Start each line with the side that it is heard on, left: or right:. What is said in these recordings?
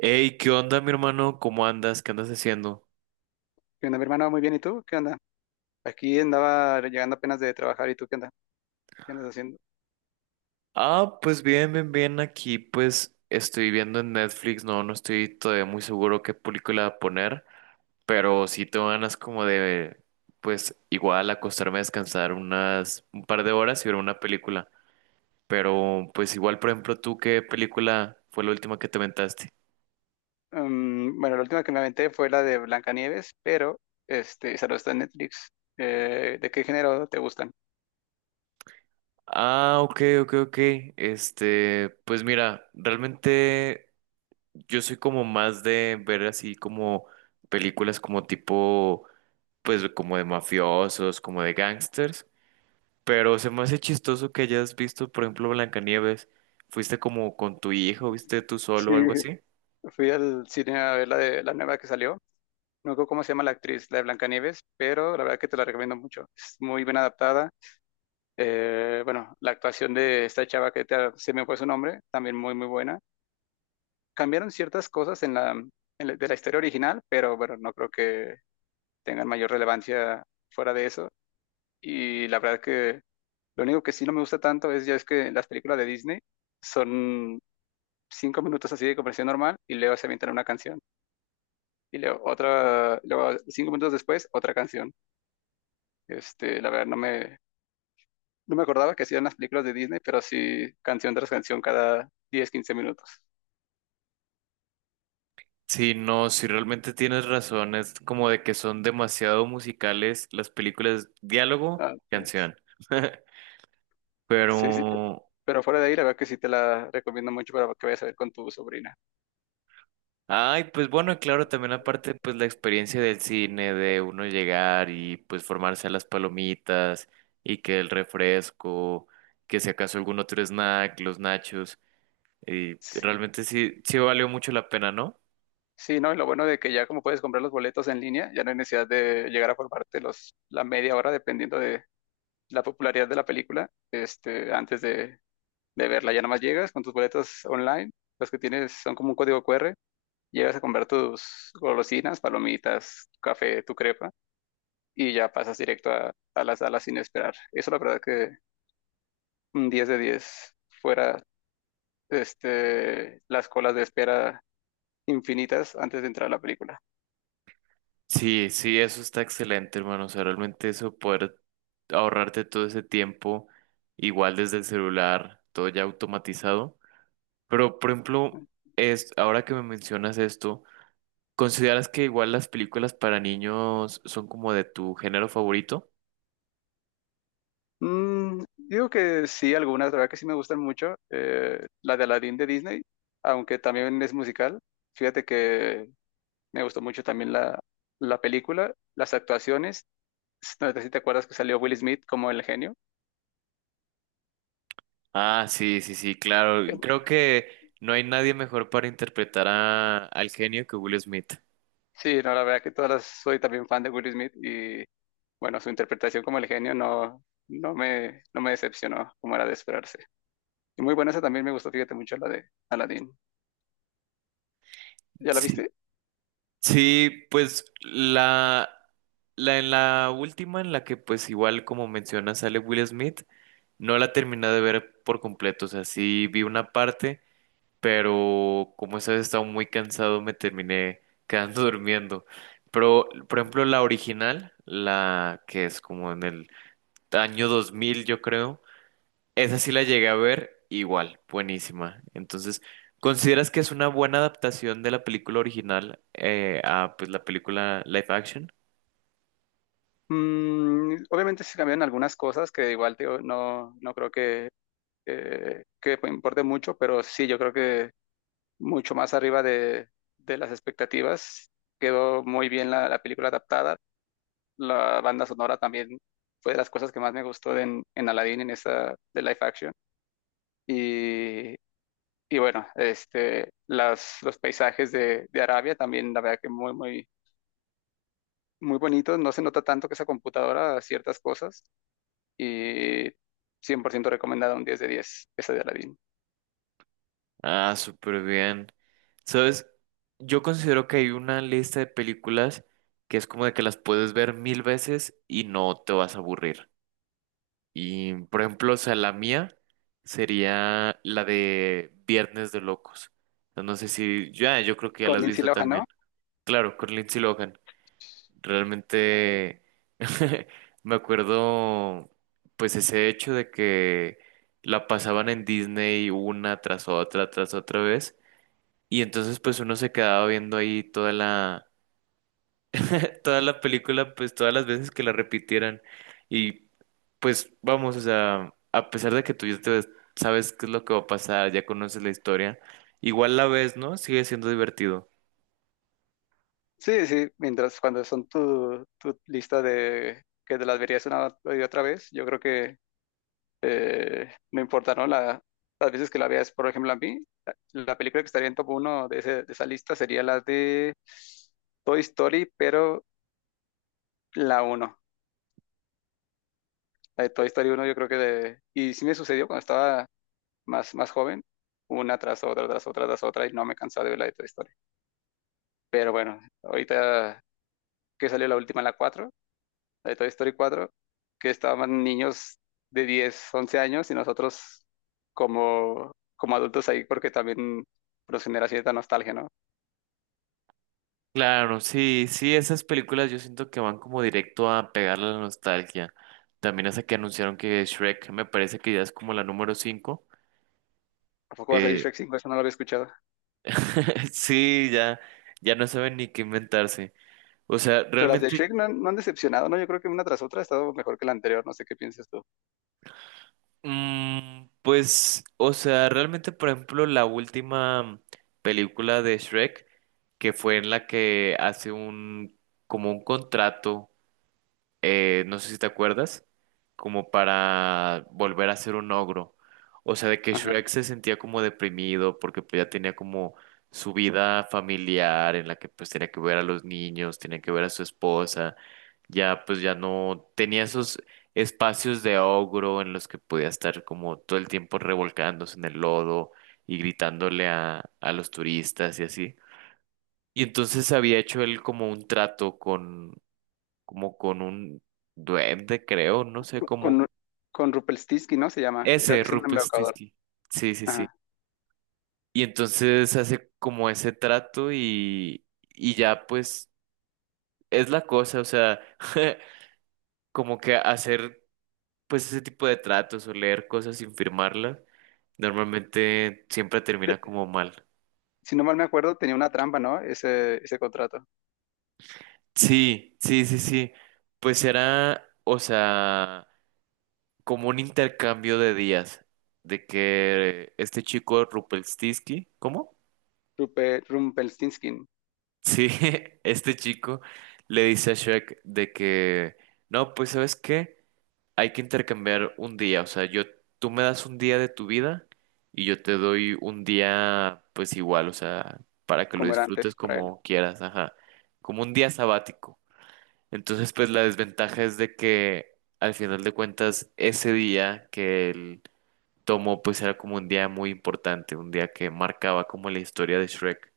right: Hey, ¿qué onda, mi hermano? ¿Cómo andas? ¿Qué andas haciendo?
left: ¿Qué onda, mi hermano? Muy bien, ¿y tú? ¿Qué onda? Aquí andaba llegando apenas de trabajar, ¿y tú qué onda? ¿Qué andas haciendo?
right: Ah, pues bien, bien, bien. Aquí, pues estoy viendo en Netflix. No, no estoy todavía muy seguro qué película poner, pero sí tengo ganas como de, pues igual acostarme a descansar unas un par de horas y ver una película. Pero, pues igual, por ejemplo, ¿tú qué película fue la última que te aventaste?
left: Bueno, la última que me aventé fue la de Blancanieves, pero esa no está en Netflix. ¿De qué género te gustan?
right: Ah, ok, ok, ok. Pues mira, realmente. Yo soy como más de ver así como películas como tipo, pues como de mafiosos, como de gangsters, pero se me hace chistoso que hayas visto, por ejemplo, Blancanieves. ¿Fuiste como con tu hijo, viste tú
left: Sí,
right: solo o algo así?
left: fui al cine a ver la de la nueva que salió. No recuerdo cómo se llama la actriz, la de Blancanieves, pero la verdad que te la recomiendo mucho. Es muy bien adaptada. Bueno, la actuación de esta chava se me fue su nombre, también muy, muy buena. Cambiaron ciertas cosas de la historia original, pero bueno, no creo que tengan mayor relevancia fuera de eso. Y la verdad que lo único que sí no me gusta tanto es ya es que las películas de Disney son 5 minutos así de conversación normal y luego se avientan una canción. Y luego otra, luego 5 minutos después, otra canción. La verdad no me acordaba que hacían las películas de Disney, pero sí canción tras canción cada 10-15 minutos.
right: Sí, no, si realmente tienes razón, es como de que son demasiado musicales las películas, diálogo,
left: Ah, pues,
right: canción.
left: sí, sí.
right: Pero
left: Pero fuera de ahí, la verdad que sí te la recomiendo mucho para que vayas a ver con tu sobrina.
right: Ay, pues bueno, y claro, también aparte, pues la experiencia del cine, de uno llegar y pues formarse a las palomitas y que el refresco, que si acaso algún otro snack, los nachos, y realmente sí, sí valió mucho la pena, ¿no?
left: Sí, ¿no? Y lo bueno de que ya como puedes comprar los boletos en línea, ya no hay necesidad de llegar a formarte la media hora dependiendo de la popularidad de la película, antes de verla. Ya nada más llegas con tus boletos online, los que tienes son como un código QR, llegas a comprar tus golosinas, palomitas, tu café, tu crepa, y ya pasas directo a la sala sin esperar. Eso la verdad que un 10 de 10 fuera, las colas de espera infinitas antes de entrar a la película.
right: Sí, sí, eso está excelente, hermano. O sea, realmente eso poder ahorrarte todo ese tiempo, igual desde el celular, todo ya automatizado. Pero, por ejemplo, ahora que me mencionas esto, ¿consideras que igual las películas para niños son como de tu género favorito?
left: Digo que sí, algunas, la verdad que sí me gustan mucho. La de Aladdin de Disney, aunque también es musical. Fíjate que me gustó mucho también la película, las actuaciones. No sé si te acuerdas que salió Will Smith como el genio.
right: Ah, sí, sí, sí, claro.
left: Eh,
right: Creo que no hay nadie mejor para interpretar al genio que Will Smith.
left: Sí, no, la verdad que soy también fan de Will Smith y bueno, su interpretación como el genio no me decepcionó como era de esperarse. Y muy buena esa también me gustó, fíjate mucho la de Aladdin. ¿Ya la
right: Sí.
left: viste?
right: Sí, pues la en la última en la que pues igual como mencionas sale Will Smith, no la terminé de ver por completo, o sea, sí vi una parte. Pero como esa vez estaba muy cansado me terminé quedando durmiendo. Pero, por ejemplo, la original, la que es como en el año 2000 yo creo, esa sí la llegué a ver igual, buenísima. Entonces, ¿consideras que es una buena adaptación de la película original, a pues, la película live action?
left: Obviamente se cambiaron algunas cosas que igual digo, no creo que importe mucho, pero sí, yo creo que mucho más arriba de las expectativas. Quedó muy bien la película adaptada. La banda sonora también fue de las cosas que más me gustó en Aladdin, en esa de live action. Y, y bueno, los paisajes de Arabia también, la verdad que muy, muy, muy bonitos. No se nota tanto que esa computadora ciertas cosas y 100% recomendada, un 10 de 10 esa de Aladdin.
right: Ah, súper bien. ¿Sabes? Yo considero que hay una lista de películas que es como de que las puedes ver mil veces y no te vas a aburrir. Y, por ejemplo, o sea, la mía sería la de Viernes de Locos. No sé si ya, yo creo que ya
left: Con
right: la has
left: Lindsay
right: visto
left: Lohan,
right: también.
left: ¿no?
right: Claro, con Lindsay Lohan. Realmente me acuerdo, pues, ese hecho de que la pasaban en Disney una tras otra vez. Y entonces, pues, uno se quedaba viendo ahí toda la toda la película, pues todas las veces que la repitieran. Y pues vamos, o sea, a pesar de que tú ya sabes qué es lo que va a pasar, ya conoces la historia, igual la ves, ¿no? Sigue siendo divertido.
left: Sí, sí, mientras cuando son tu lista de que te las verías una y otra vez, yo creo que no importa, ¿no? Las veces que la veas, por ejemplo, a mí, la, la película que estaría en top uno de esa lista sería la de Toy Story, pero la uno. La de Toy Story uno yo creo que. Y sí me sucedió cuando estaba más joven, una tras otra, tras otra, tras otra, y no me cansaba de ver la de Toy Story. Pero bueno, ahorita que salió la última, la de Toy Story cuatro, que estaban niños de 10-11 años y nosotros como, como adultos ahí porque también nos genera cierta nostalgia, ¿no?
right: Claro, sí, sí, esas películas yo siento que van como directo a pegarle a la nostalgia. También hasta que anunciaron que Shrek me parece que ya es como la número 5.
left: ¿A poco va a salir
right: Eh,
left: Shrek 5? Eso no lo había escuchado.
right: sí, ya, ya no saben ni qué inventarse. O sea,
left: Pero las de
right: realmente,
left: Shrek no han decepcionado, ¿no? Yo creo que una tras otra ha estado mejor que la anterior, no sé qué piensas tú.
right: Pues, o sea, realmente, por ejemplo, la última película de Shrek, que fue en la que hace como un contrato, no sé si te acuerdas, como para volver a ser un ogro. O sea, de que
left: Ajá.
right: Shrek se sentía como deprimido porque pues, ya tenía como su vida familiar en la que pues tenía que ver a los niños, tenía que ver a su esposa, ya pues ya no tenía esos espacios de ogro en los que podía estar como todo el tiempo revolcándose en el lodo y gritándole a los turistas y así. Y entonces había hecho él como un trato con, como con un duende, creo, no sé cómo.
left: Con, con Rumpelstiltskin, ¿no? Se llama.
right: Ese,
left: Es un
right: Rupert
left: embaucador.
right: Stisky. Sí, sí, sí.
left: Ajá.
right: Y entonces hace como ese trato y ya pues es la cosa, o sea, como que hacer pues ese tipo de tratos o leer cosas sin firmarlas, normalmente siempre
left: Te-
right: termina como mal.
left: si no mal me acuerdo, tenía una trampa, ¿no? Ese contrato.
right: Sí, sí, sí, sí. Pues era, o sea, como un intercambio de días, de que este chico Rupert, ¿cómo?
left: Rumpelstiltskin,
right: Sí, este chico le dice a Shrek de que, no, pues ¿sabes qué? Hay que intercambiar un día, o sea, yo, tú me das un día de tu vida y yo te doy un día, pues igual, o sea, para que lo
left: como era antes
right: disfrutes
left: para él.
right: como quieras, ajá, como un día sabático. Entonces, pues la desventaja es de que al final de cuentas, ese día que él tomó, pues era como un día muy importante, un día que marcaba como la historia de Shrek.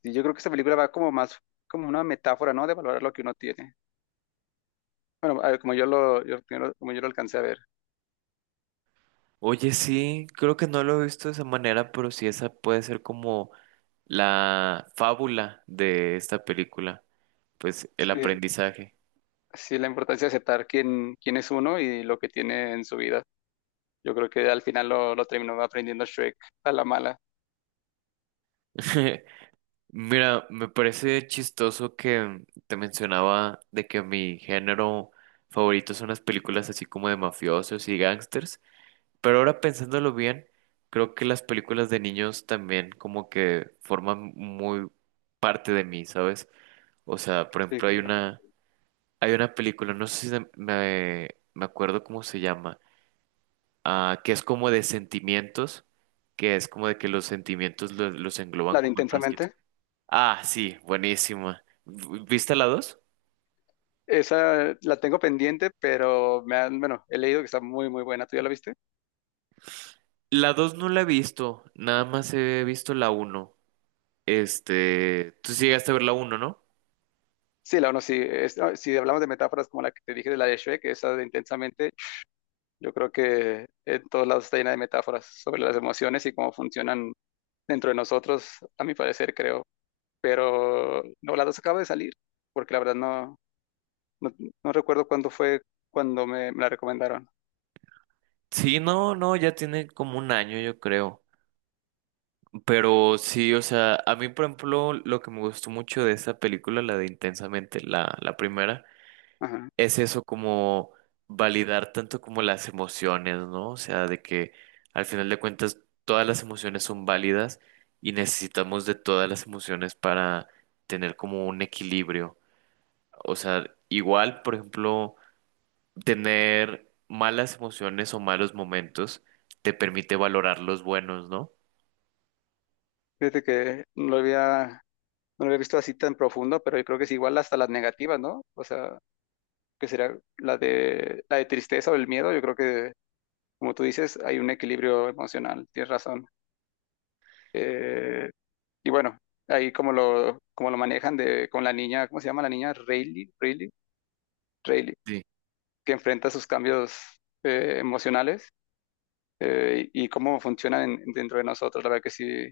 left: Y yo creo que esta película va como una metáfora, ¿no? De valorar lo que uno tiene. Bueno, a ver, como yo lo alcancé a ver.
right: Oye, sí, creo que no lo he visto de esa manera, pero sí esa puede ser como la fábula de esta película, pues el
left: Sí,
right: aprendizaje.
left: sí, la importancia de aceptar quién es uno y lo que tiene en su vida. Yo creo que al final lo terminó aprendiendo Shrek a la mala.
right: Mira, me parece chistoso que te mencionaba de que mi género favorito son las películas así como de mafiosos y gángsters, pero ahora pensándolo bien, creo que las películas de niños también como que forman muy parte de mí, ¿sabes? O sea, por
left: Sí,
right: ejemplo,
left: claro.
right: hay una película, no sé si me acuerdo cómo se llama, que es como de sentimientos, que es como de que los sentimientos los engloban
left: La de
right: como en frasquito.
left: Intensamente.
right: Ah, sí, buenísima. ¿Viste la 2?
left: Esa la tengo pendiente, pero bueno, he leído que está muy, muy buena. ¿Tú ya la viste?
right: La 2 no la he visto, nada más he visto la 1. Tú sí llegaste a ver la 1, ¿no?
left: Sí, la uno sí. No, si hablamos de metáforas como la que te dije de la de Shrek, esa de Intensamente, yo creo que en todos lados está llena de metáforas sobre las emociones y cómo funcionan dentro de nosotros, a mi parecer, creo. Pero no, la dos acaba de salir, porque la verdad no, no recuerdo cuándo fue cuando me la recomendaron.
right: Sí, no, no, ya tiene como un año, yo creo. Pero sí, o sea, a mí, por ejemplo, lo que me gustó mucho de esa película, la de Intensamente, la primera,
left: Ajá.
right: es eso como validar tanto como las emociones, ¿no? O sea, de que al final de cuentas todas las emociones son válidas y necesitamos de todas las emociones para tener como un equilibrio. O sea, igual, por ejemplo, tener malas emociones o malos momentos te permite valorar los buenos, ¿no?
left: Fíjate que no lo había visto así tan profundo, pero yo creo que es igual hasta las negativas, ¿no? O sea, que sería la de tristeza o el miedo. Yo creo que, como tú dices, hay un equilibrio emocional, tienes razón. Eh, Y bueno, ahí como lo manejan con la niña, ¿cómo se llama la niña? Rayleigh,
right: Sí.
left: que enfrenta sus cambios emocionales, y cómo funcionan dentro de nosotros. La verdad que sí,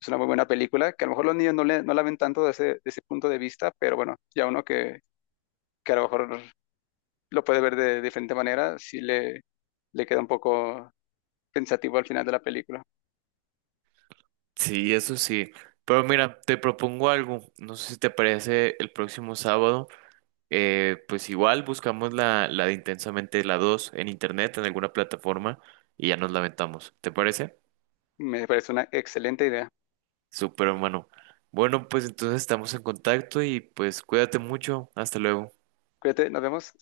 left: es una muy buena película, que a lo mejor los niños no la ven tanto desde ese punto de vista, pero bueno, ya uno que, a lo mejor lo puede ver de diferente manera, sí le queda un poco pensativo al final de la película.
right: Sí, eso sí. Pero mira, te propongo algo. No sé si te parece el próximo sábado. Pues igual buscamos la de Intensamente la 2 en internet, en alguna plataforma, y ya nos lamentamos. ¿Te parece?
left: Me parece una excelente idea.
right: Súper, hermano. Bueno, pues entonces estamos en contacto y pues cuídate mucho. Hasta luego.
left: Cuídate, nos vemos.